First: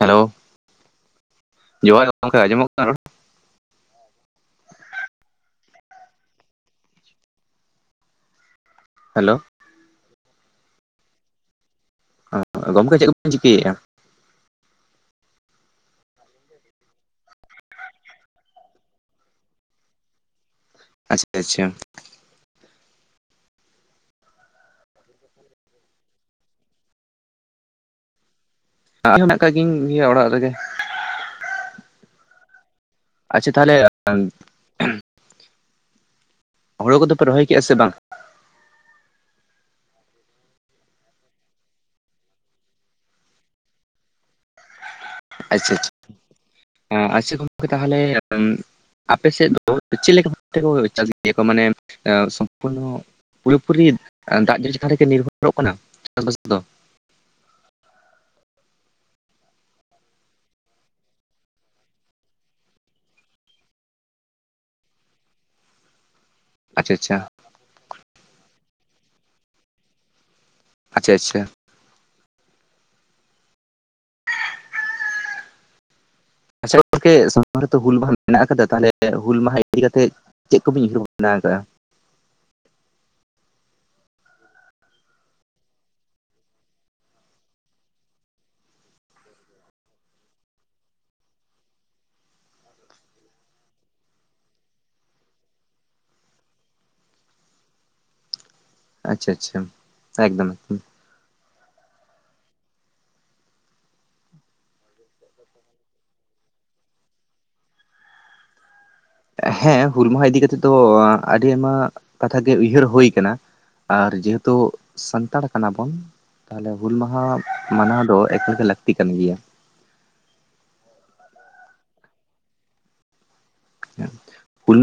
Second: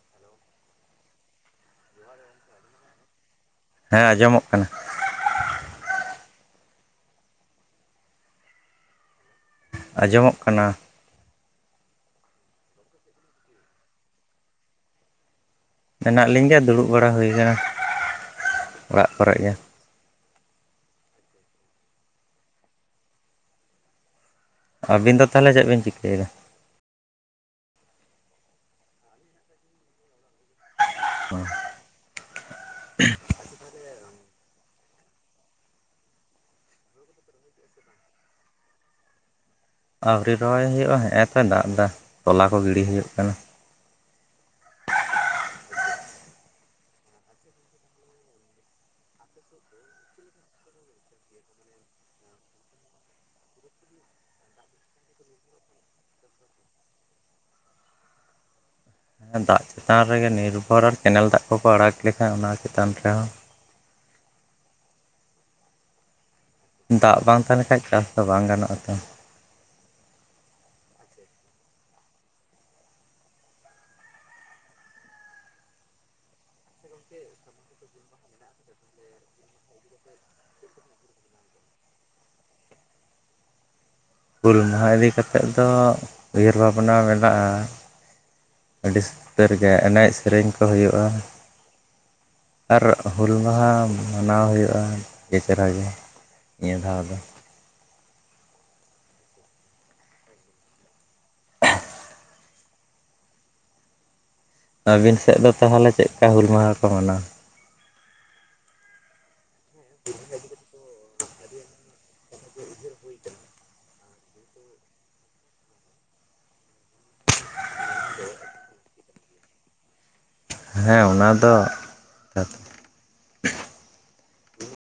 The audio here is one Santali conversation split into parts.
ᱦᱮᱞᱳ ᱡᱚᱦᱟᱨ ᱜᱚᱝᱠᱮ ᱟᱸᱡᱚᱢᱚᱜ ᱠᱟᱱᱟ ᱨᱚᱲ? ᱦᱮᱸ ᱟᱸᱡᱚᱢᱚᱜ ᱠᱟᱱᱟ᱾ ᱦᱮᱞᱳ ᱟᱸᱡᱚᱢᱚᱜ ᱠᱟᱱᱟ? ᱟ ᱜᱚᱝᱠᱮ ᱪᱮᱫ ᱠᱚᱯᱮ ᱪᱤᱠᱟᱹᱭᱮᱫᱼᱟ? ᱢᱮᱱᱟᱜ ᱞᱤᱧ ᱜᱮᱭᱟ ᱫᱩᱲᱩᱵ ᱵᱟᱲᱟ ᱦᱩᱭ ᱟᱠᱟᱱᱟ ᱚᱲᱟᱜ ᱠᱚᱨᱮ ᱜᱮ᱾ ᱟᱪᱪᱷᱟ ᱟᱪᱪᱷᱟ ᱟᱹᱵᱤᱱ ᱫᱚ ᱛᱟᱦᱚᱞᱮ ᱪᱮᱫ ᱵᱤᱱ ᱪᱤᱠᱟᱹᱭᱮᱫᱟ? ᱟᱜ ᱠᱟᱜ ᱜᱤᱧ ᱜᱮᱭᱟ ᱚᱲᱟᱜ ᱨᱮᱜᱮ ᱾ [inaudible] ᱟᱪᱪᱷᱟ ᱛᱟᱸᱦᱞᱮ ᱦᱩᱲᱤ ᱠᱚᱫᱚᱯᱮ ᱨᱚᱦᱚᱭ ᱠᱮᱜᱼᱟ ᱥᱮ ᱵᱟᱝ? ᱟᱣᱨᱤ ᱨᱚᱦᱚᱭ ᱦᱩᱭᱩᱜᱼᱟ ᱦᱮᱸᱮ ᱫᱚᱭ ᱫᱟᱜ ᱫᱟ ᱛᱚᱞᱟ ᱠᱚ ᱜᱤᱰᱤ ᱦᱩᱭᱩᱜ ᱠᱟᱱᱟ᱾ ᱟᱪᱪᱷᱟ ᱟᱪᱪᱷᱟ ᱟᱪᱪᱷᱟ ᱜᱚᱝᱠᱮ ᱛᱟᱦᱚᱞᱮ ᱟᱯᱮ ᱥᱮᱫ ᱫᱚ ᱪᱮᱫ ᱞᱮᱠᱟ ᱵᱷᱟᱵ ᱛᱮᱠᱚ ᱪᱟᱥ ᱜᱮᱭᱟ ᱠᱚ ᱢᱟᱱᱮ ᱥᱚᱢᱯᱩᱨᱱᱚ ᱯᱩᱨᱟᱹ ᱯᱩᱨᱤ ᱫᱟᱜ ᱡᱟᱹᱲᱤ ᱪᱮᱛᱟᱱ ᱨᱮᱜᱮ ᱱᱤᱨᱵᱷᱚᱨᱚᱜ ᱠᱟᱱᱟ, ᱪᱟᱥᱵᱟᱥ ᱫᱚ᱾ ᱫᱟᱜ ᱪᱮᱛᱟᱱ ᱨᱮᱜᱮ ᱱᱤᱨᱵᱷᱚᱨ ᱟᱨ ᱠᱮᱱᱮᱞ ᱫᱟᱜ ᱠᱚᱠᱚ ᱟᱲᱟᱜ ᱞᱮᱠᱷᱟᱱ ᱚᱱᱟ ᱪᱮᱛᱟᱱ ᱨᱮᱦᱚᱸ, ᱟᱪᱪᱷᱟ ᱟᱪᱪᱷᱟ ᱫᱟᱜ ᱵᱟᱝ ᱛᱟᱦᱮᱸ ᱞᱮᱠᱦᱟᱱ ᱪᱟᱥ ᱫᱚ ᱵᱟᱝ ᱜᱟᱱᱚᱜᱼᱟ ᱛᱚ᱾ ᱟᱪᱪᱷᱟ ᱟᱪᱪᱷᱟ ᱟᱪᱪᱷᱟ ᱜᱚᱝᱠᱮ ᱥᱟᱢᱟᱝ ᱨᱮᱛᱚ ᱦᱩᱞ ᱢᱟᱦᱟ ᱢᱮᱱᱟᱜ ᱟᱠᱟᱫᱟ ᱛᱟᱦᱚᱞᱮ ᱦᱩᱞ ᱢᱟᱦᱟ ᱤᱫᱤ ᱠᱟᱛᱮ ᱪᱮᱫ ᱠᱚᱵᱤᱱ ᱩᱭᱦᱟᱹᱨ ᱵᱷᱟᱵᱱᱟ ᱟᱠᱟᱜᱼᱟ? ᱦᱩᱞ ᱢᱟᱦᱟ ᱤᱫᱤ ᱠᱟᱛᱮᱫ ᱫᱚ ᱩᱭᱦᱟᱹᱨ ᱵᱷᱟᱵᱽᱱᱟ ᱢᱮᱱᱟᱜᱼᱟ, ᱟᱹᱰᱤ ᱩᱥᱛᱟᱹᱨ ᱜᱮ ᱮᱱᱮᱡ ᱥᱮᱨᱮᱧ ᱠᱚ ᱦᱩᱭᱩᱜᱼᱟ, ᱟᱨ ᱦᱩᱞ ᱢᱟᱦᱟ ᱢᱟᱱᱟᱣ ᱦᱩᱭᱩᱜᱼᱟ ᱟᱹᱰᱤ ᱪᱮᱦᱨᱟ ᱜᱮ, ᱱᱤᱭᱟᱹ ᱫᱷᱟᱣ ᱫᱚ᱾ ᱟᱪᱪᱷᱟ ᱟᱪᱪᱷᱟ ᱮᱠᱫᱚᱢ ᱾ ᱟᱹᱵᱤᱱ ᱥᱮᱫ ᱫᱚ ᱛᱟᱦᱚᱞᱮ ᱪᱮᱫ ᱞᱮᱠᱟ ᱦᱩᱞ ᱢᱟᱦᱟ ᱠᱚ ᱢᱟᱱᱟᱣᱟᱻ ᱦᱮᱸ, ᱦᱩᱞ ᱢᱟᱦᱟ ᱤᱫᱤ ᱠᱟᱛᱮᱜ ᱫᱚ ᱟᱹᱰᱤ ᱟᱭᱢᱟ ᱠᱟᱛᱷᱟ ᱜᱮ ᱩᱭᱦᱟᱹᱨ ᱦᱩᱭ ᱟᱠᱟᱱᱟ, ᱟᱨ ᱡᱮᱦᱩᱛᱩ ᱥᱟᱱᱛᱟᱲ ᱠᱟᱱᱟ ᱵᱚᱱ ᱛᱟᱦᱚᱞᱮ ᱦᱩᱞ ᱢᱟᱦᱟ ᱢᱟᱱᱟᱣ ᱫᱚ ᱮᱠᱟᱞᱜᱮ ᱞᱟᱹᱠᱛᱤ ᱠᱟᱱ ᱜᱮᱭᱟ ᱾ ᱦᱮᱸ ᱚᱱᱟ ᱫᱚ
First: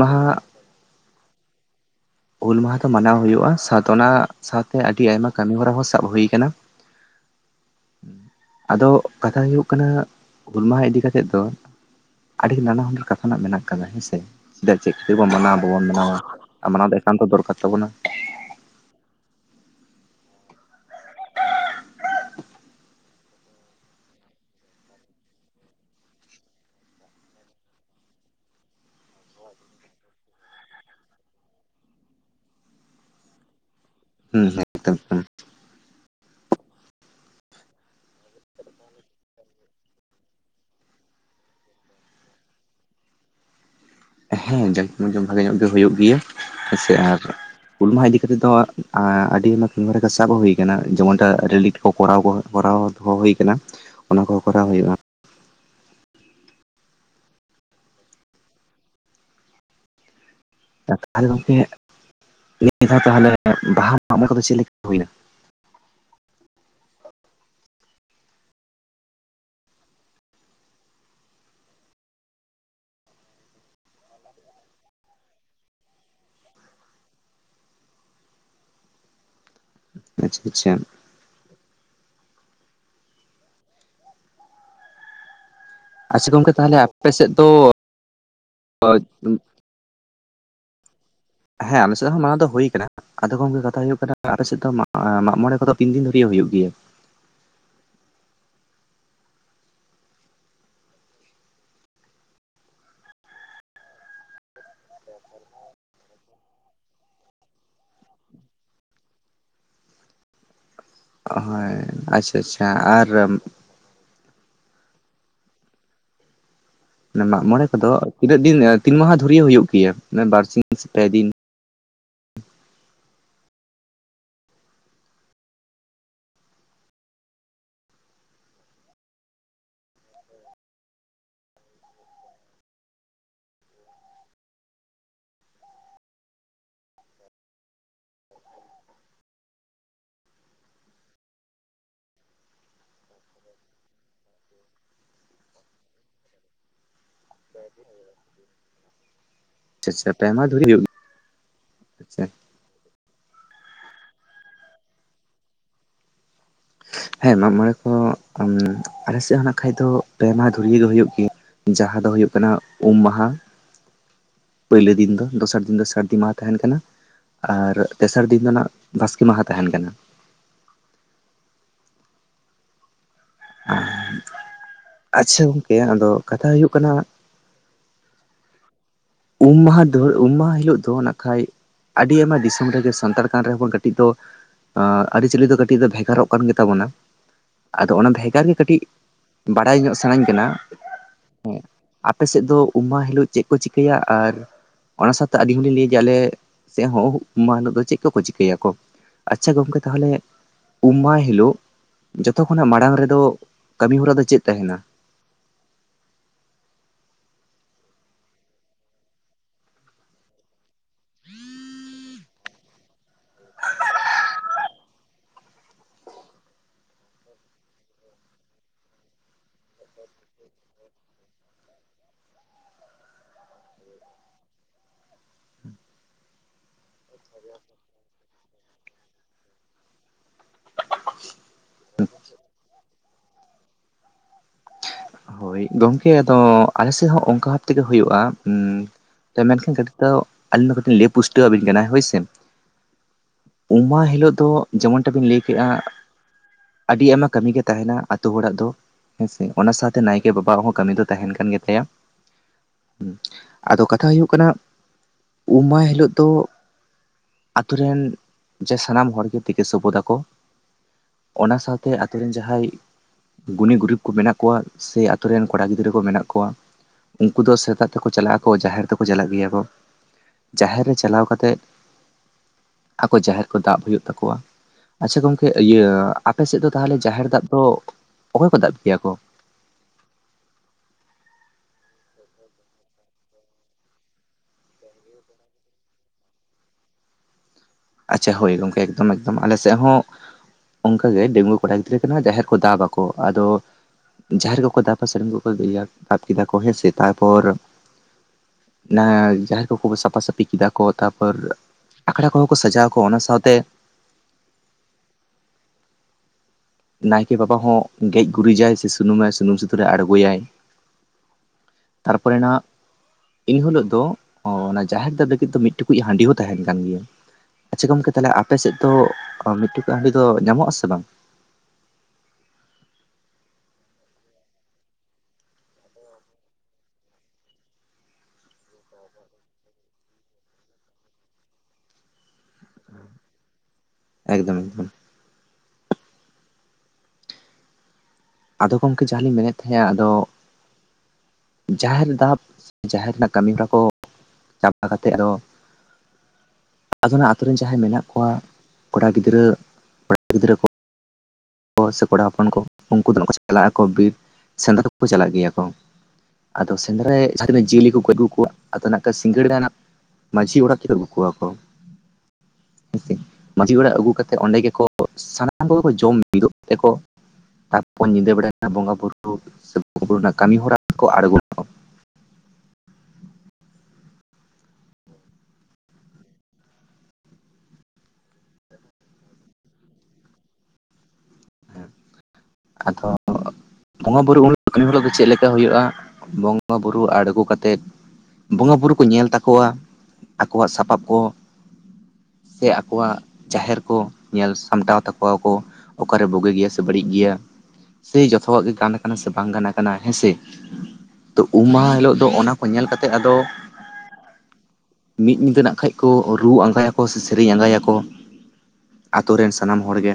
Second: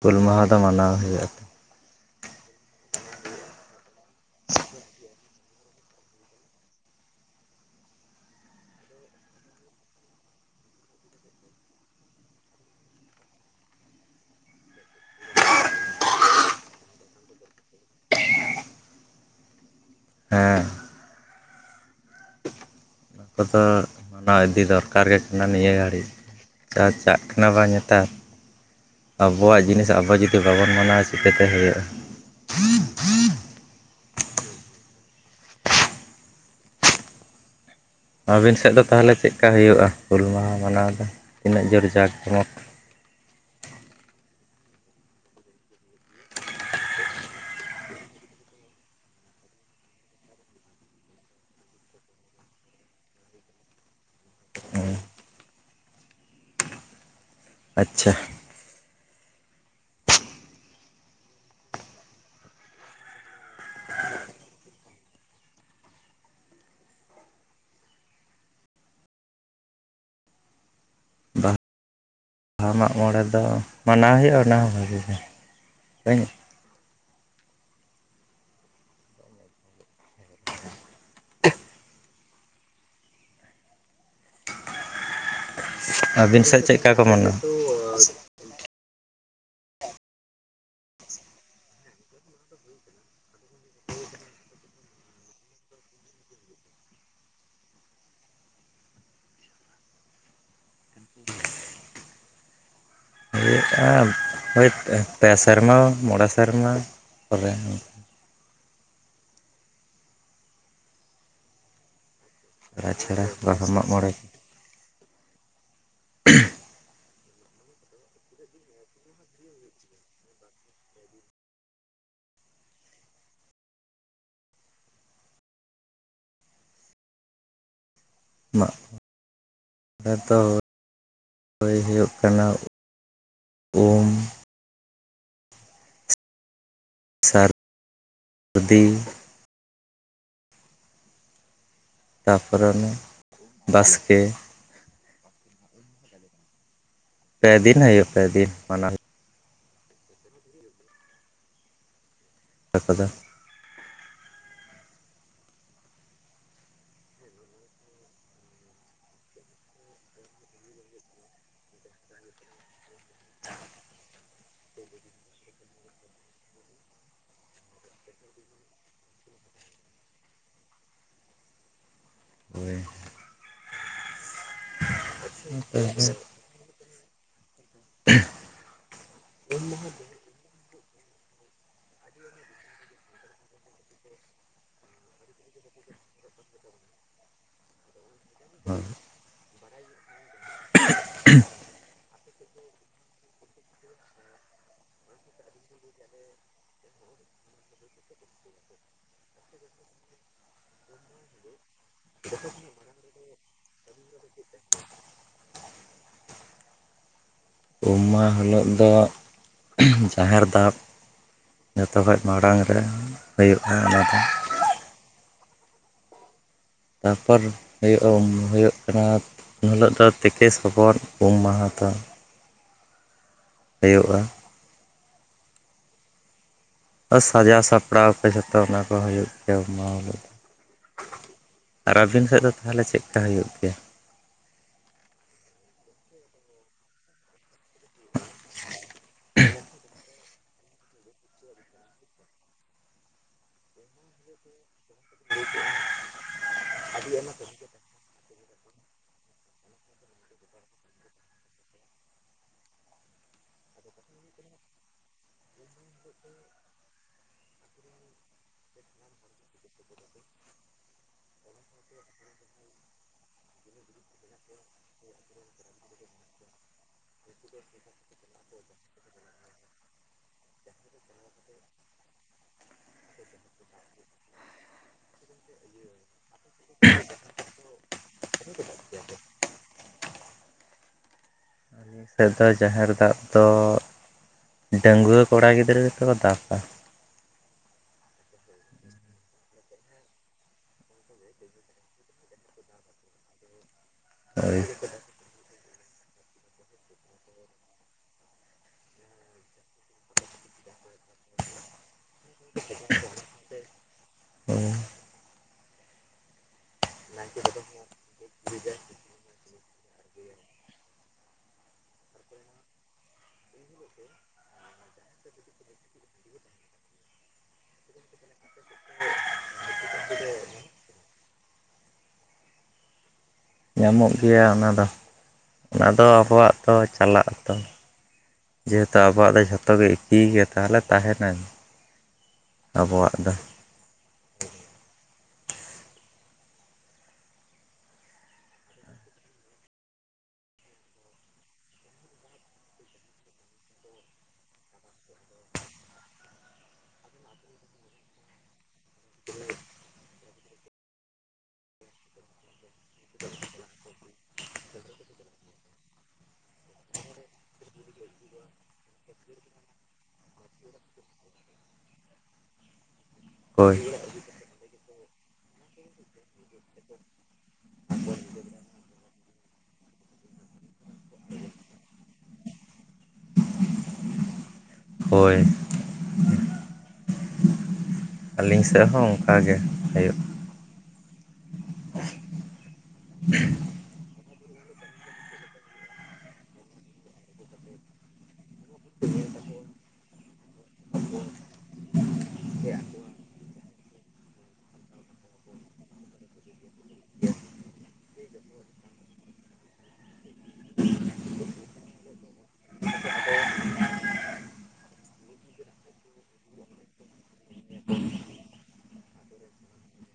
ᱦᱩᱞ ᱢᱟᱦᱟ ᱢᱟᱱᱟᱣ ᱦᱩᱭᱩᱜᱼᱟ ᱦᱩᱞ ᱢᱟᱦᱟ ᱫᱚ ᱢᱟᱱᱟᱣ ᱦᱳᱭᱳᱜᱼᱟ ᱥᱟᱶᱛᱮ ᱚᱱᱟ ᱥᱟᱶᱛᱮ ᱟᱹᱰᱤ ᱟᱭᱢᱟ ᱠᱟᱹᱢᱤ ᱦᱚᱨᱟ ᱦᱚᱸ ᱥᱟᱵ ᱦᱩᱭ ᱟᱠᱟᱱᱟ, ᱟᱫᱚ ᱠᱟᱛᱷᱟ ᱦᱩᱭᱩᱜ ᱠᱟᱱᱟ ᱦᱩᱞ ᱢᱟᱦᱟ ᱤᱫᱤ ᱠᱟᱛᱮᱜ ᱫᱚ ᱟᱹᱰᱤ ᱱᱟᱱᱟ ᱦᱩᱱᱟᱹᱨ ᱠᱟᱛᱷᱟᱱᱟᱜ ᱢᱮᱱᱟᱜ ᱟᱠᱟᱫᱟ ᱦᱮᱸ ᱥᱮ, ᱪᱮᱫᱟᱜ ᱪᱮᱫ ᱠᱷᱟᱹᱛᱤᱨ ᱵᱚ ᱢᱟᱱᱟᱣᱟ ᱵᱟᱵᱚᱱ ᱢᱟᱱᱟᱣᱟ ᱟᱨ ᱢᱟᱱᱟᱣ ᱫᱚ ᱮᱠᱟᱱᱛᱚ ᱫᱚᱨᱠᱟᱨ ᱛᱟᱵᱚᱱᱟ᱾ ᱦᱮᱸ ᱚᱱᱟ ᱠᱚᱫᱚ ᱢᱟᱱᱟᱣ ᱤᱫᱤ ᱫᱚᱨᱠᱟᱨ ᱜᱮ ᱠᱟᱱᱟ ᱱᱤᱭᱟᱹ ᱜᱷᱟᱹᱲᱤᱡ ᱡᱟ ᱪᱟᱜ ᱠᱟᱱᱟ ᱵᱟᱝ ᱱᱮᱛᱟᱨ ᱟᱵᱚᱣᱟᱜ ᱡᱤᱱᱤᱥ ᱟᱵᱚ ᱡᱩᱫᱤ ᱵᱟᱵᱚᱱ ᱢᱟᱱᱟᱣᱟ ᱪᱤᱠᱟᱹᱛᱮ ᱦᱩᱭᱩᱜᱼᱟ᱾ ᱦᱩᱸ ᱮᱠᱫᱚᱢ ᱦᱩᱸ ᱾ ᱟᱹᱵᱤᱱ ᱥᱮᱫ ᱫᱚ ᱛᱟᱦᱚᱞᱮ ᱪᱮᱫ ᱞᱮᱠᱟ ᱦᱩᱭᱩᱜᱼᱟ ᱦᱩᱞ ᱢᱟᱦᱟ ᱢᱟᱱᱟᱣ ᱫᱚ ᱛᱤᱱᱟᱹᱜ ᱡᱳᱨ ᱡᱟᱠ ᱡᱚᱢᱚᱠ ᱾ ᱦᱮᱸ ᱡᱟᱠ ᱡᱚᱢᱚᱠ ᱵᱷᱟᱜᱮ ᱧᱚᱜ ᱜᱮ ᱦᱩᱭᱩᱜ ᱜᱮᱭᱟ ᱦᱮᱸᱥᱮ ᱟᱨ ᱦᱩᱞ ᱢᱟᱦᱟ ᱤᱫᱤ ᱠᱟᱛᱮᱜ ᱫᱚ ᱟᱸ ᱟᱹᱰᱤ ᱟᱭᱢᱟ ᱠᱟᱹᱢᱤ ᱦᱚᱨᱟ ᱜᱮ ᱥᱟᱵ ᱦᱩᱭ ᱟᱠᱟᱱᱟ ᱡᱮᱢᱚᱱ ᱨᱮᱞᱤ ᱠᱚ ᱠᱚᱨᱟᱣ ᱠᱚ ᱠᱚᱨᱟᱣ ᱫᱚᱦᱚ ᱦᱩᱭ ᱟᱠᱟᱱᱟ ᱚᱱᱟ ᱠᱚᱦᱚᱸ ᱠᱚᱨᱟᱣ ᱦᱩᱭᱩᱜ-ᱟ᱾ ᱟᱪᱪᱷᱟ ᱟ ᱛᱟᱦᱚᱞᱮ ᱜᱚᱝᱠᱮ ᱱᱤᱭᱟᱹ ᱫᱷᱟᱣ ᱛᱟᱦᱚᱞᱮ ᱵᱟᱦᱟ, ᱢᱟᱜ ᱢᱚᱬᱮ ᱠᱚᱫᱚ ᱪᱮᱫ ᱞᱮᱠᱟ ᱦᱩᱭᱱᱟ? ᱵᱟᱦᱟ ᱵᱟᱦᱟ, ᱢᱟᱜ ᱢᱚᱬᱮ ᱫᱚ ᱢᱟᱱᱟᱣ ᱦᱩᱭᱩᱜᱼᱟ ᱚᱱᱟ ᱦᱚᱸ ᱵᱷᱟᱜᱤ ᱜᱮ ᱵᱟᱹᱧ ᱟᱪᱪᱷᱟ ᱟᱪᱪᱷᱟ [unintelligible] ᱟᱪᱪᱷᱟ ᱟᱹᱵᱤᱱ ᱜᱚᱝᱠᱮ ᱥᱮᱫ ᱛᱟᱦᱚᱞᱮ ᱟᱯ ᱪᱮᱫᱠᱟ ᱠᱚ ᱥᱮᱫ ᱢᱟᱱᱟᱣᱟ ᱫᱚ? [unintelligible] ᱦᱮᱸ ᱟᱞᱮ ᱥᱮᱜ ᱦᱚᱸ ᱱᱚᱣᱟ ᱫᱚ ᱦᱩᱭ ᱠᱟᱱᱟ᱾ ᱟᱫᱚ ᱜᱚᱝᱜᱮ ᱠᱟᱛᱷᱟ ᱦᱩᱭᱩᱜ ᱠᱟᱱᱟ, ᱟᱯᱮᱥᱮᱫ ᱫᱚ ᱢᱟᱜ ᱢᱟᱜᱢᱚᱬᱮ ᱠᱚᱫᱚ ᱛᱤᱱ ᱫᱤᱱ ᱫᱷᱚᱨᱮ ᱦᱩᱭᱩᱜ ᱜᱮᱭᱟ? [unintelligible] ᱯᱮ ᱥᱮᱨᱢᱟ ᱢᱚᱬᱮ ᱥᱮᱨᱢᱟ ᱛᱚᱵᱮ ᱦᱳᱭ ᱟᱪᱪᱷᱟ, ᱟᱪᱪᱷᱟ ᱟᱨ ᱨᱟᱡᱪᱷᱟᱲᱟ ᱵᱟ ᱢᱟᱜᱢᱚᱬᱮ᱾ ᱢᱟᱜᱼᱢᱚᱬᱮ ᱠᱚᱫᱚ ᱛᱤᱱᱟᱹᱜ ᱫᱤᱱ? ᱛᱤᱱ ᱢᱟᱦᱟᱸᱫᱷᱚᱨᱭᱮ ᱦᱩᱭᱩᱜ ᱜᱮᱭᱟ? ᱵᱟᱨᱥᱤᱧ ᱥᱮ ᱯᱮᱼᱫᱤᱱ ᱾ ᱢᱟᱜ ᱦᱚᱸ ᱛᱮᱫᱚ, ᱦᱚᱭ ᱦᱩᱭᱩᱜ ᱠᱟᱱᱟ ᱩᱢ ᱥᱟᱹᱨᱼᱫᱤ ᱛᱟᱯᱚᱨᱮ ᱱᱟᱹ ᱵᱟᱥᱠᱮ, ᱯᱮ ᱫᱤᱱ ᱦᱩᱭᱩᱜ ᱯᱮ ᱫᱤᱱ ᱢᱟᱱᱟᱣ ᱾ ᱟᱪᱪᱷᱟ ᱪᱷᱟ ᱛᱟᱭᱢᱟ ᱫᱷᱚᱨᱮ ᱦᱩᱭᱩᱜ ᱜᱮ᱾ ᱟᱠᱟᱫᱟ, ᱦᱮᱸ ᱢᱟᱜ ᱢᱚᱬᱮ ᱠᱚ ᱟᱞᱮ ᱥᱮᱫ ᱦᱚᱸ ᱱᱟᱠᱷᱟᱡ ᱫᱚ ᱯᱮ ᱢᱟᱦᱟᱸ ᱫᱷᱩᱨᱭᱮ ᱜᱮ ᱦᱩᱭᱩᱜ ᱜᱮᱭᱟ᱾ ᱡᱟᱦᱟᱸ ᱫᱚ ᱦᱩᱭᱩᱜ ᱠᱟᱱᱟ ᱩᱢ ᱢᱟᱦᱟᱸ᱾ ᱯᱟᱹᱭᱞᱟᱹ ᱫᱤᱱ ᱫᱚᱥᱟᱨ ᱫᱤᱱ ᱫᱚ ᱥᱟᱹᱨᱫᱤ ᱢᱟᱦᱟᱸ ᱛᱟᱦᱮᱱ ᱠᱟᱱᱟ᱾ ᱟᱨ ᱛᱮᱥᱟᱨ ᱫᱤᱱ ᱫᱚ ᱱᱟᱜ ᱵᱟᱥᱠᱮ ᱢᱟᱦᱟᱸ ᱛᱟᱦᱮᱱ ᱠᱟᱱᱟ ᱾ ᱦᱳᱭ, ᱟᱪᱪᱷᱟ ᱜᱚᱝᱠᱮ ᱟᱫᱚ ᱠᱟᱛᱷᱟ ᱦᱩᱭᱩᱜ ᱠᱟᱱᱟ᱾ ᱩᱢ ᱢᱟᱦᱟᱸ ᱫᱟᱹᱲ ᱩᱢ ᱢᱟᱦᱟᱸ ᱦᱤᱞᱳᱜ ᱫᱚ ᱱᱟᱠᱷᱟᱡ ᱾ ᱟᱹᱰᱤ ᱟᱭᱢᱟ ᱫᱤᱥᱚᱢ ᱨᱮᱜᱮ ᱥᱟᱱᱛᱟᱲ ᱠᱟᱱ ᱨᱮᱦᱚᱸᱵᱚᱱ ᱠᱟᱹᱴᱤᱡ ᱫᱚ, ᱟᱹᱨᱤᱪᱟᱹᱞᱤ ᱫᱚ ᱠᱟᱹᱴᱤᱡ ᱫᱚ ᱵᱷᱮᱜᱟᱨᱚᱜ ᱠᱟᱱ ᱜᱮᱛᱟᱵᱚᱱᱟ᱾ ᱟᱫᱚ ᱚᱱᱟ ᱵᱷᱮᱜᱟᱨ ᱜᱮ ᱠᱟᱹᱴᱤᱜ ᱵᱟᱰᱟᱭ ᱧᱚᱜ ᱥᱟᱱᱟᱧ ᱠᱟᱱᱟ? ᱦᱮᱸ ᱟᱯᱮ ᱥᱮᱫ ᱫᱚ ᱩᱢ ᱢᱟᱦᱟᱸ ᱦᱤᱞᱳᱜ ᱪᱮᱫ ᱠᱚ ᱪᱤᱠᱟᱹᱭᱟ? ᱟᱨ ᱚᱱᱟ ᱥᱟᱶᱛᱮ ᱟᱹᱞᱤᱧ ᱦᱚᱸᱞᱤᱧ ᱞᱟᱹᱭᱟᱞᱮ ᱥᱮᱫ ᱦᱚᱸ ᱩᱢ ᱢᱟᱦᱟᱸ ᱦᱤᱞᱳᱜ ᱫᱚ ᱪᱮᱫ ᱠᱚᱠᱚ ᱪᱤᱠᱟᱹᱭᱟᱠᱚ᱾ ᱟᱪᱪᱷᱟ ᱜᱚᱝᱠᱮ ᱛᱟᱦᱚᱞᱮ, ᱩᱢ ᱢᱟᱦᱟᱸ ᱦᱤᱞᱚᱜ ᱡᱚᱛᱚ ᱠᱷᱚᱱᱟᱜ ᱢᱟᱲᱟᱝ ᱨᱮᱫᱚ ᱠᱟᱹᱢᱤ ᱦᱚᱨᱟ ᱫᱚ ᱪᱮᱫ ᱛᱟᱦᱮᱱᱟ? ᱩᱢ ᱢᱟᱦᱟᱸ ᱦᱤᱞᱳᱜ ᱫᱚ ᱡᱟᱦᱮᱨ ᱫᱟᱵ, ᱡᱚᱛᱚ ᱠᱷᱚᱭᱡ ᱢᱟᱲᱟᱝ ᱨᱮ ᱦᱩᱭᱩᱜᱼᱟ ᱾ ᱚᱱᱟᱫᱚ ᱛᱟᱨᱯᱚᱨ ᱦᱩᱭᱩᱜᱼᱟ ᱦᱩᱭᱩᱜ ᱠᱟᱱᱟ ᱩᱱ ᱦᱤᱞᱚᱜ ᱫᱚ ᱛᱮᱠᱮ ᱥᱚᱵᱚᱨ ᱩᱢ ᱢᱟᱦᱟᱸ ᱫᱚ ᱦᱩᱭᱩᱜᱼᱟ᱾ ᱥᱟᱡᱟᱣ ᱥᱟᱯᱲᱟᱣ ᱠᱚ ᱡᱚᱛᱚ ᱚᱱᱟ ᱠᱚ ᱦᱩᱭᱩᱜ ᱜᱮᱭᱟ ᱩᱢ ᱢᱟᱦᱟᱸ ᱦᱤᱞᱚᱜ ᱫᱚ᱾ ᱟᱨ ᱟᱹᱵᱤᱱ ᱥᱮᱡ ᱫᱚ ᱛᱟᱦᱚᱞᱮ ᱪᱮᱫᱞᱮᱠᱟ ᱦᱩᱭᱩᱜ ᱜᱮᱭᱟ? ᱦᱳᱭ ᱜᱚᱝᱠᱮ ᱟᱫᱚ ᱟᱞᱮ ᱥᱮᱫ ᱦᱚᱸ ᱚᱱᱠᱟ ᱵᱷᱟᱵ ᱛᱮᱜᱮ ᱦᱩᱭᱩᱜᱼᱟ᱾ ᱢᱮᱱᱠᱷᱟᱱ ᱠᱟᱹᱴᱤᱡ ᱫᱚ ᱟᱹᱞᱤᱧ ᱫᱚ ᱠᱟᱹᱴᱤᱡ ᱞᱟᱹᱭ ᱯᱩᱥᱴᱟᱹᱣ ᱟᱵᱤᱱ ᱠᱟᱱᱟ ᱦᱳᱭᱥᱮ᱾ ᱩᱢ ᱢᱟᱦᱟᱸ ᱦᱤᱞᱳᱜ ᱫᱚ ᱡᱮᱢᱚᱱ ᱴᱟ ᱵᱤᱱ ᱞᱟᱹᱭ ᱠᱮᱜᱼᱟ᱾ ᱟᱹᱰᱤ ᱟᱭᱢᱟ ᱠᱟᱹᱢᱤ ᱜᱮ ᱛᱟᱦᱮᱱᱟ ᱟᱛᱳ ᱦᱚᱲᱟᱜ ᱫᱚ ᱦᱮᱸᱥᱮ, ᱚᱱᱟ ᱥᱟᱶ ᱛᱮ ᱱᱟᱭᱠᱮ ᱵᱟᱵᱟᱼᱟᱜ ᱦᱚᱸ ᱠᱟᱹᱢᱤ ᱫᱚ ᱛᱟᱦᱮᱱ ᱠᱟᱱ ᱜᱮᱛᱟᱭᱟ᱾ ᱟᱫᱚ ᱠᱟᱛᱷᱟ ᱦᱩᱭᱩᱜ ᱠᱟᱱᱟ, ᱩᱢ ᱢᱟᱦᱟᱸ ᱦᱤᱞᱳᱜ ᱫᱚ ᱟᱛᱳ ᱨᱮᱱ ᱡᱮ ᱥᱟᱱᱟᱢ ᱦᱚᱲ ᱜᱮ ᱛᱤᱠᱟᱹ ᱥᱚᱵᱚᱫᱟᱠᱚ᱾ ᱚᱱᱟ ᱥᱟᱶᱛᱮ ᱟᱛᱩᱨ ᱨᱮᱱ ᱡᱟᱦᱟᱸᱭ ᱜᱩᱱᱤ ᱜᱩᱨᱤᱵᱽ ᱠᱚ ᱢᱮᱱᱟᱜ ᱠᱚᱣᱟ, ᱥᱮ ᱟᱛᱳ ᱨᱮᱱ ᱠᱚᱲᱟ ᱜᱤᱫᱽᱨᱟᱹ ᱠᱚ ᱢᱮᱱᱟᱜ ᱠᱚᱣᱟ᱾ ᱩᱱᱠᱩ ᱫᱚ ᱥᱮᱛᱟᱜ ᱛᱮᱠᱚ ᱪᱟᱞᱟᱜ ᱟᱠᱚ ᱡᱟᱦᱮᱨ ᱛᱮᱠᱚ ᱪᱟᱞᱟᱜ ᱜᱮᱭᱟ ᱠᱚ ᱡᱟᱦᱮᱨ ᱨᱮ ᱪᱟᱞᱟᱣ ᱠᱟᱛᱮᱫ ᱟᱠᱚ ᱡᱟᱦᱮᱨ ᱠᱚ ᱫᱟᱵ ᱦᱩᱭᱩᱜ ᱛᱟᱠᱚᱣᱟ᱾ ᱟᱪᱪᱷᱟ ᱜᱚᱝᱠᱮ ᱤᱭᱟᱹ ᱟᱯᱮᱥᱮᱫ ᱫᱚ ᱛᱟᱦᱚᱞᱮ ᱡᱟᱦᱮᱨ ᱫᱟᱵ ᱫᱚ ᱚᱠᱚᱭ ᱠᱚ ᱫᱟᱵ ᱜᱮᱭᱟ ᱠᱚ? ᱟᱞᱮ ᱥᱮᱫ ᱫᱚ ᱡᱟᱦᱮᱨ ᱫᱟᱵ ᱫᱚ ᱰᱟᱺᱝᱜᱣᱟᱹ ᱠᱚᱲᱟ ᱜᱤᱫᱽᱨᱟᱹ ᱜᱮ ᱠᱚ ᱫᱟᱵᱼᱟ᱾ ᱟᱪᱪᱷᱟ ᱦᱳᱭ ᱜᱚᱝᱠᱮ ᱮᱠᱫᱚᱢ ᱮᱠᱫᱚᱢ ᱟᱞᱮ ᱥᱮᱫ ᱦᱚᱸ ᱚᱱᱠᱟᱜᱮ ᱰᱟᱹᱜᱩᱣᱟᱹ ᱠᱚᱲᱟ ᱜᱤᱫᱽᱨᱟᱹ ᱠᱟᱱᱟ ᱡᱟᱦᱮᱨ ᱠᱚ ᱫᱟᱵᱟᱠᱚ ᱟᱫᱚ, ᱡᱟᱦᱮᱨ ᱳᱭ ᱠᱚᱠᱚ ᱫᱟᱯᱟ ᱥᱟᱹᱲᱤᱢ ᱠᱚᱠᱚ ᱤᱭᱟᱹᱫᱟᱵ ᱠᱮᱫᱟ ᱠᱚ ᱦᱮᱸ ᱥᱮ ᱛᱟᱨᱯᱚᱨ ᱚᱱᱟ ᱡᱟᱦᱮᱨ ᱠᱚᱠᱚ ᱥᱟᱯᱷᱟ ᱥᱟᱹᱯᱷᱤ ᱠᱮᱫᱟ ᱠᱚ ᱛᱟᱯᱚᱨ ᱟᱠᱷᱲᱟ ᱠᱚᱦᱚᱸ ᱠᱚ ᱥᱟᱡᱟᱣ ᱟᱠᱚ ᱚᱱᱟ ᱥᱟᱶᱛᱮ? ᱦᱩᱸ ᱱᱟᱭᱠᱮ ᱵᱟᱵᱟ ᱦᱚᱸ ᱜᱮᱡ ᱜᱩᱨᱤᱡᱟᱭ ᱥᱮ ᱥᱩᱱᱩᱢᱟᱭ ᱥᱩᱱᱩᱢ ᱥᱤᱸᱫᱩᱨᱮ ᱟᱬᱜᱳᱭᱟᱭ ᱛᱟᱨᱯᱚᱨᱮ ᱱᱟᱜ ᱮᱱᱦᱤᱞᱳᱜ ᱫᱚ ᱚᱱᱟ ᱡᱟᱦᱮᱨ ᱫᱟᱵ ᱞᱟᱹᱜᱤᱫ ᱫᱚ ᱢᱤᱫ ᱴᱩᱠᱩᱡ ᱦᱟᱺᱰᱤ ᱦᱚᱸ ᱛᱟᱦᱮᱱ ᱠᱟᱱ ᱜᱮᱭᱟ᱾ ᱟᱪᱪᱷᱟ ᱜᱚᱝᱠᱮ ᱛᱟᱦᱚᱞᱮ ᱟᱯᱮ ᱥᱮᱫ ᱫᱚ ᱢᱤᱫ ᱴᱤᱠᱩᱡ ᱦᱟᱺᱰᱤ ᱫᱚ ᱧᱟᱢᱚᱜ ᱟᱥᱮ ᱵᱟᱝ? ᱧᱟᱢᱚᱜ ᱜᱮᱭᱟ ᱚᱱᱟ ᱫᱚ ᱚᱱᱟ ᱫᱚ ᱟᱵᱚᱣᱟᱜ ᱫᱚ ᱪᱟᱞᱟᱜ ᱟᱛᱚ ᱡᱮᱦᱮᱛᱩ ᱟᱵᱚᱣᱟᱜ ᱫᱚ ᱡᱷᱚᱛᱚ ᱜᱮ ᱮᱠᱤ ᱜᱮᱭᱟ ᱛᱟᱦᱚᱞᱮ ᱛᱟᱦᱮᱱᱟ᱾ ᱟᱵᱚᱣᱟᱜ ᱫᱚ ᱮᱠᱫᱚᱢ ᱮᱠᱫᱚᱢ ᱟᱫᱚ ᱜᱚᱢᱠᱮ ᱡᱟᱦᱟᱸ ᱞᱤᱧ ᱢᱮᱱᱮᱫ ᱛᱟᱦᱮᱸᱫ-ᱟ ᱟᱫᱚ ᱡᱟᱦᱮᱨ ᱫᱟᱵ ᱥᱮ ᱡᱟᱦᱮᱨ ᱨᱮᱱᱟᱜ ᱠᱟᱹᱢᱤ ᱦᱚᱨᱟ ᱠᱚᱻ ᱪᱟᱵᱟ ᱠᱟᱛᱮᱫ ᱟᱨᱚ ᱟᱫᱚ ᱚᱱᱟ ᱟᱛᱳ ᱨᱮᱱ ᱡᱟᱦᱟᱸᱭ ᱢᱮᱱᱟᱜ ᱠᱚᱣᱟ ᱠᱚᱲᱟ ᱜᱤᱫᱽᱨᱟᱹ ᱠᱚᱲᱟ ᱜᱤᱫᱽᱨᱟᱹ [unintelligible] ᱠᱚ ᱥᱮ ᱠᱚᱲᱟ ᱦᱚᱯᱚᱱ ᱠᱚ ᱩᱱᱠᱩ ᱫᱚ ᱠᱚ ᱪᱟᱞᱟᱜ ᱟᱠᱚ ᱵᱤᱨ ᱥᱮᱸᱫᱽᱨᱟ ᱠᱚ ᱪᱟᱞᱟᱜ ᱜᱮᱭᱟ ᱠᱚ ᱟᱫᱚ ᱥᱮᱸᱫᱽᱨᱟ ᱡᱟᱦᱟᱸ ᱛᱤᱱᱟᱹ ᱡᱤᱭᱟᱹᱞᱤ ᱟᱹᱜᱩ ᱠᱚᱣᱟ ᱟᱫᱚ ᱱᱟᱜ ᱥᱤᱸᱜᱟᱹᱲ ᱦᱟᱸᱜ [inaudible] ᱢᱟᱹᱡᱷᱤ ᱚᱲᱟᱜ ᱛᱮ ᱟᱹᱜᱩ ᱠᱚᱣᱟ ᱠᱚ ᱦᱮᱸᱥᱮ ᱢᱟᱹᱡᱷᱤ ᱦᱳᱭ ᱚᱲᱟᱜ ᱟᱹᱜᱩ ᱠᱟᱛᱮᱫ ᱚᱸᱰᱮ ᱜᱮᱠᱚ ᱥᱟᱱᱟᱢ ᱠᱚᱜᱮ ᱠᱚ ᱡᱚᱢ ᱢᱤᱫᱚᱜ [inaudible] ᱛᱮ ᱠᱚ ᱛᱟᱯᱚᱨ ᱧᱤᱫᱟᱹ ᱵᱮᱲᱟ ᱨᱮᱱᱟᱜ ᱵᱚᱸᱜᱟ ᱵᱩᱨᱩ ᱥᱮ ᱵᱚᱸᱜᱟ ᱵᱩᱨᱩ ᱨᱮᱱᱟᱜ ᱠᱟᱹᱢᱤ ᱦᱚᱨᱟ ᱠᱚ ᱟᱬᱜᱚᱜ-ᱟ᱾ ᱦᱳᱭ ᱟᱹᱞᱤᱧ ᱥᱮᱫ ᱦᱚᱸ ᱚᱱᱠᱟ ᱜᱮ ᱦᱩᱭᱩᱜ᱾ ᱟᱫᱚ ᱵᱚᱸᱜᱟ ᱵᱩᱨᱩ ᱠᱟᱹᱢᱤ ᱦᱚᱨᱟ ᱫᱚ ᱪᱮᱫ ᱞᱮᱠᱟ ᱦᱩᱭᱩᱜ-ᱟ ᱵᱚᱸᱜᱟ ᱵᱩᱨᱩ ᱟᱬᱜᱚ ᱠᱟᱛᱮᱫ ᱵᱚᱸᱜᱟ ᱵᱩᱨᱩ ᱠᱚ ᱧᱮᱞ ᱛᱟᱠᱚᱣᱟ ᱟᱠᱚᱣᱟᱜ ᱥᱟᱯᱟᱵ ᱠᱚ ᱥᱮ ᱟᱠᱚᱣᱟᱜ ᱡᱟᱦᱮᱨ ᱠᱚ ᱧᱮᱞ ᱥᱟᱢᱴᱟᱣ ᱛᱟᱠᱚᱣᱟ ᱠᱚ ᱚᱠᱟ ᱨᱮ ᱵᱩᱜᱤ ᱜᱮᱭᱟ ᱥᱮ ᱵᱟᱹᱲᱤᱡ ᱜᱮᱭᱟ᱾ ᱥᱮ ᱡᱚᱛᱚᱣᱟᱜ ᱜᱮ ᱜᱟᱱ ᱠᱟᱱᱟ ᱥᱮ ᱵᱟᱝ ᱜᱟᱱ ᱠᱟᱱᱟ ᱦᱮᱸ ᱥᱮ ᱛᱳ ᱩᱢ ᱢᱟᱦᱟ ᱦᱤᱞᱳᱜ ᱫᱚ ᱚᱱᱟ ᱠᱚ ᱧᱮᱞ ᱠᱟᱛᱮᱜ ᱟᱫᱚ ᱢᱤᱫ ᱧᱤᱫᱟᱹ ᱱᱟᱜ ᱠᱷᱟᱡ ᱠᱚ ᱨᱩ ᱟᱸᱜᱟᱭᱟ ᱠᱚ ᱥᱮ ᱥᱮᱨᱮᱧ ᱟᱸᱜᱟᱭ ᱟᱠᱚ᱾ ᱟᱛᱳ ᱨᱮᱱ ᱥᱟᱱᱟᱢ ᱦᱚᱲ ᱜᱮ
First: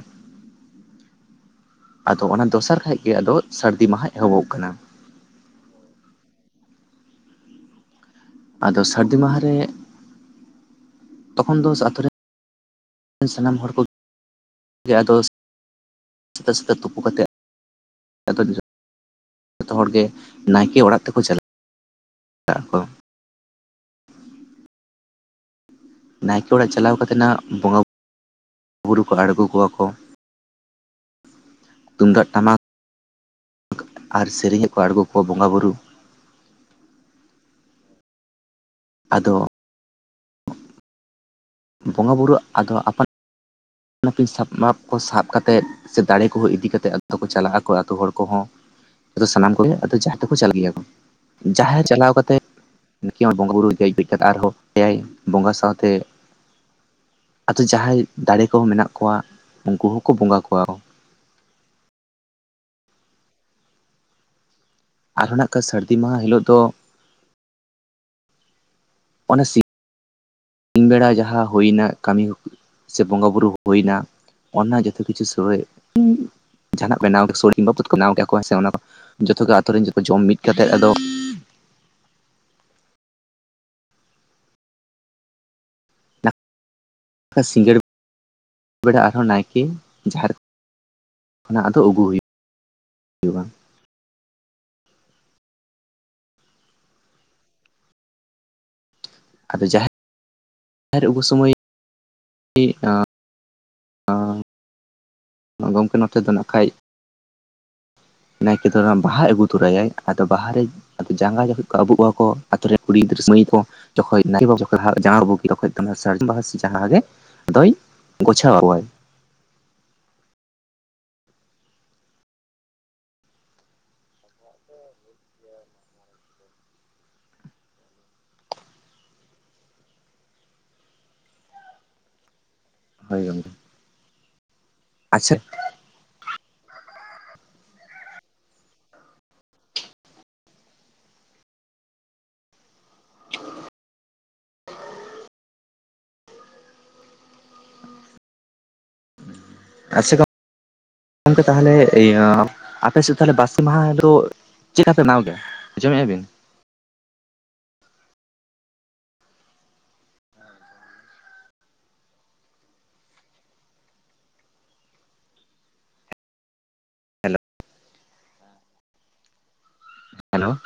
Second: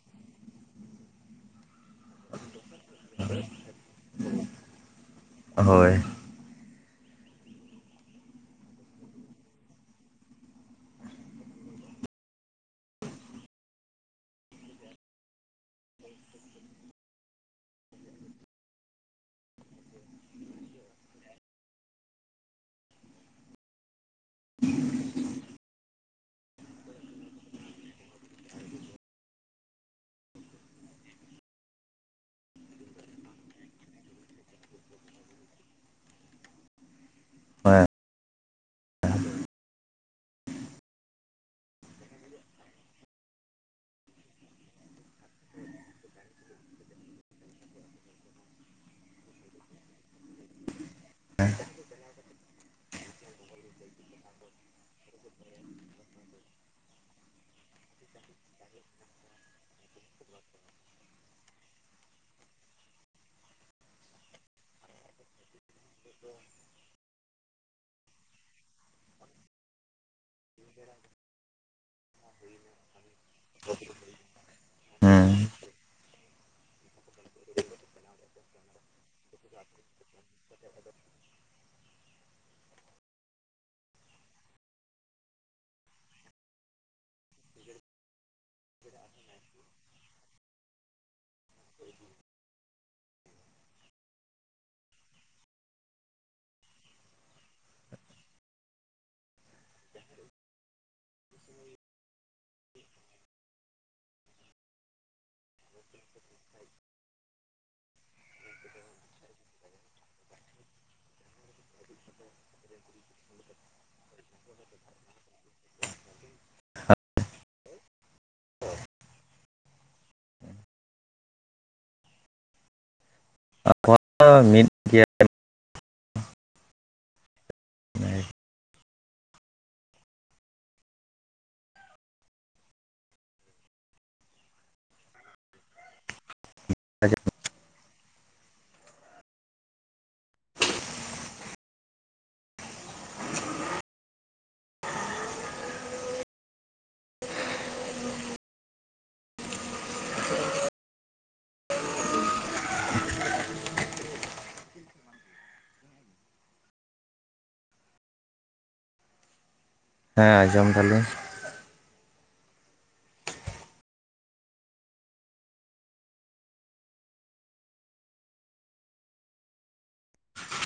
ᱟᱫᱚ ᱚᱱᱟ ᱫᱚᱥᱟᱨ ᱠᱷᱟᱡ ᱜᱮ ᱟᱫᱚ ᱥᱟᱹᱨᱫᱤ ᱢᱟᱦᱟ ᱮᱦᱚᱵᱚᱜ ᱠᱟᱱᱟ᱾ ᱦᱳᱭ ᱟᱫᱚ ᱥᱟᱹᱨᱫᱤ ᱢᱟᱦᱟ ᱨᱮ ᱛᱚᱠᱷᱚᱱ ᱫᱚ ᱟᱛᱳ ᱨᱮᱱ ᱥᱟᱱᱟᱢ ᱦᱚᱲ ᱠᱚ ᱜᱮ ᱟᱫᱚ ᱥᱮᱛᱟᱜ ᱥᱮᱛᱟᱜ ᱛᱳᱯᱳ ᱠᱟᱛᱮᱫ ᱟᱫᱚ ᱫᱤᱥᱚᱢ [unintelligible] ᱡᱚᱛᱚ ᱦᱚᱲ ᱜᱮ ᱱᱟᱭᱠᱮ ᱚᱲᱟᱜ ᱛᱮᱠᱚ ᱪᱟᱞᱟᱜ ᱟᱠᱚ ᱱᱟᱭᱠᱮ ᱚᱲᱟᱜ ᱪᱟᱞᱟᱣ ᱠᱟᱛᱮ ᱱᱟᱦᱟᱜ ᱵᱚᱸᱜᱟ ᱵᱩᱨᱩ ᱠᱚ ᱟᱬᱜᱳ ᱠᱚᱣᱟ ᱠᱚ ᱛᱩᱢᱫᱟᱜ ᱴᱟᱢᱟᱠ ᱟᱨ ᱥᱮᱨᱮᱧ ᱦᱚ ᱠᱚ ᱟᱬᱜᱚ ᱠᱚᱣᱟ ᱵᱚᱸᱜᱟ ᱵᱩᱨᱩ ᱟᱫᱚ? ᱵᱚᱸᱜᱟ-ᱵᱩᱨᱩ ᱟᱫᱚ ᱟᱯᱟᱱ ᱟᱹᱯᱤᱱ ᱥᱟᱯᱟᱵ ᱠᱚ ᱥᱟᱵ ᱠᱟᱛᱮᱫ ᱥᱮ ᱫᱟᱲᱮ ᱠᱚᱦᱚᱸ ᱤᱫᱤ ᱠᱟᱛᱮᱫ ᱠᱚ ᱪᱟᱞᱟᱜ ᱟᱠᱚ ᱟᱛᱳ ᱦᱚᱲ ᱠᱚᱦᱚᱸ ᱟᱫᱚ ᱥᱟᱱᱟᱢ ᱠᱚᱜᱮ ᱟᱫᱚ ᱡᱟᱦᱮᱨ ᱛᱮᱠᱚ ᱪᱟᱞᱟᱜ ᱜᱮᱭᱟ ᱠᱚ ᱡᱟᱦᱮᱨ ᱪᱟᱞᱟᱣ ᱠᱟᱛᱮᱜ [unintelligible] ᱱᱠᱤᱱ ᱦᱚᱸ ᱵᱚᱸᱜᱟ ᱵᱩᱨᱩᱭ ᱠᱟᱛᱮ ᱟᱨᱦᱚᱸ ᱮᱭᱟᱭ ᱵᱚᱸᱜᱟ ᱥᱟᱶᱛᱮ ᱟᱫᱚ ᱡᱟᱦᱟᱸᱭ ᱫᱟᱲᱮ ᱠᱚᱦᱚᱸ ᱢᱮᱱᱟᱜ ᱠᱚᱣᱟ ᱩᱱᱠᱩ ᱦᱚ ᱠᱚ ᱵᱚᱸᱜᱟ ᱠᱚᱣᱟ ᱟᱨᱦᱚᱸ ᱱᱟᱜ ᱠᱷᱟᱱ ᱥᱟᱹᱨᱫᱤ ᱢᱟᱦᱟ ᱦᱤᱞᱳᱜ ᱫᱚ ᱚᱱᱟ ᱥᱤᱧ ᱵᱮᱲᱟ ᱡᱟᱦᱟᱸ ᱦᱩᱭᱱᱟ ᱠᱟᱹᱢᱤ ᱥᱮ ᱵᱚᱸᱜᱟ ᱵᱩᱨᱩ ᱦᱩᱭᱱᱟ ᱚᱱᱟ ᱡᱚᱛᱚ ᱠᱤᱪᱷᱩ ᱦᱩᱸ ᱥᱚᱲᱮ ᱩᱸ ᱡᱟᱦᱟᱱᱟᱜ ᱵᱮᱱᱟᱣ ᱠᱮᱫ ᱥᱚᱲᱮ ᱵᱟᱵᱚᱫ ᱵᱮᱱᱟᱣ ᱠᱮᱫᱟ ᱠᱚ ᱦᱮᱸ ᱥᱮ ᱚᱱᱟ ᱠᱚ ᱡᱚᱛᱚ ᱜᱮ ᱟᱛᱳ ᱨᱮᱱ ᱡᱚᱛᱚ ᱡᱚᱢ ᱢᱤᱫ ᱠᱟᱛᱮᱫ ᱟᱫᱚ ᱥᱤᱸᱜᱟᱹᱲ ᱵᱮᱲᱟ ᱟᱨᱦᱚᱸ ᱱᱟᱭᱠᱮ ᱡᱟᱦᱮᱨ ᱠᱷᱚᱱᱟᱜ ᱟᱫᱚ ᱟᱹᱜᱩ ᱦᱩᱭᱩᱼᱟ᱾ ᱟᱫᱚ ᱡᱟᱦᱮᱨ ᱟᱜᱩ ᱥᱚᱢᱚᱭ ᱟᱸ ᱟᱸᱻ ᱜᱚᱝᱠᱮ ᱱᱚᱛᱮ ᱫᱚ ᱱᱟᱜ ᱠᱷᱟᱡ᱾ ᱱᱟᱭᱠᱮ ᱫᱚ ᱚᱱᱟ ᱵᱟᱦᱟᱭ ᱟᱹᱜᱩ ᱛᱚᱨᱟᱭᱟᱭ ᱟᱫᱚ ᱵᱟᱦᱟᱨ ᱨᱮ ᱟᱫᱚ ᱡᱟᱸᱜᱟ ᱡᱚᱠᱷᱚᱡ ᱠᱚ ᱟᱹᱵᱩᱜᱚᱜ ᱠᱚᱣᱟᱠᱚ ᱟᱹᱛᱩ ᱨᱮᱱ ᱠᱩᱲᱤ ᱜᱤᱫᱽᱨᱟᱹ ᱢᱟᱹᱭ ᱠᱚ᱾ ᱡᱚᱠᱷᱚᱡ ᱱᱟᱭᱠᱮ ᱵᱟᱵᱟ ᱡᱟᱶᱟ ᱟᱵᱩᱜ ᱦᱩᱭᱩᱜ ᱛᱚᱠᱷᱚᱡ ᱫᱚ ᱥᱟᱨᱡᱚᱢ ᱵᱟᱦᱟ ᱥᱮ ᱡᱟᱦᱟᱸ ᱜᱮ ᱟᱫᱚᱭ ᱜᱩᱪᱷᱟᱣᱟᱠᱚᱣᱟ᱾ [inaudible] ᱢᱤᱫ ᱜᱮᱭᱟ ᱦᱳᱭ ᱜᱚᱝᱠᱮ ᱟᱪᱪᱷᱟ ᱟᱪᱪᱷᱟ ᱜᱚᱝᱠᱮ ᱛᱟᱦᱞᱮ ᱤᱭᱟᱹ ᱟᱯᱮ ᱥᱮᱫ ᱛᱟᱦᱚᱞᱮ ᱵᱟᱥᱠᱮ ᱢᱟᱦᱟ ᱦᱤᱞᱚᱜ᱾ ᱪᱮᱫᱠᱟᱯᱮ ᱱᱟᱣ ᱜᱮᱭᱟ ᱟᱸᱡᱚᱢᱮᱫᱼᱟ ᱵᱤᱱ? ᱦᱮᱸ ᱟᱸᱡᱚᱢ ᱫᱟᱞᱮ᱾ Hello hello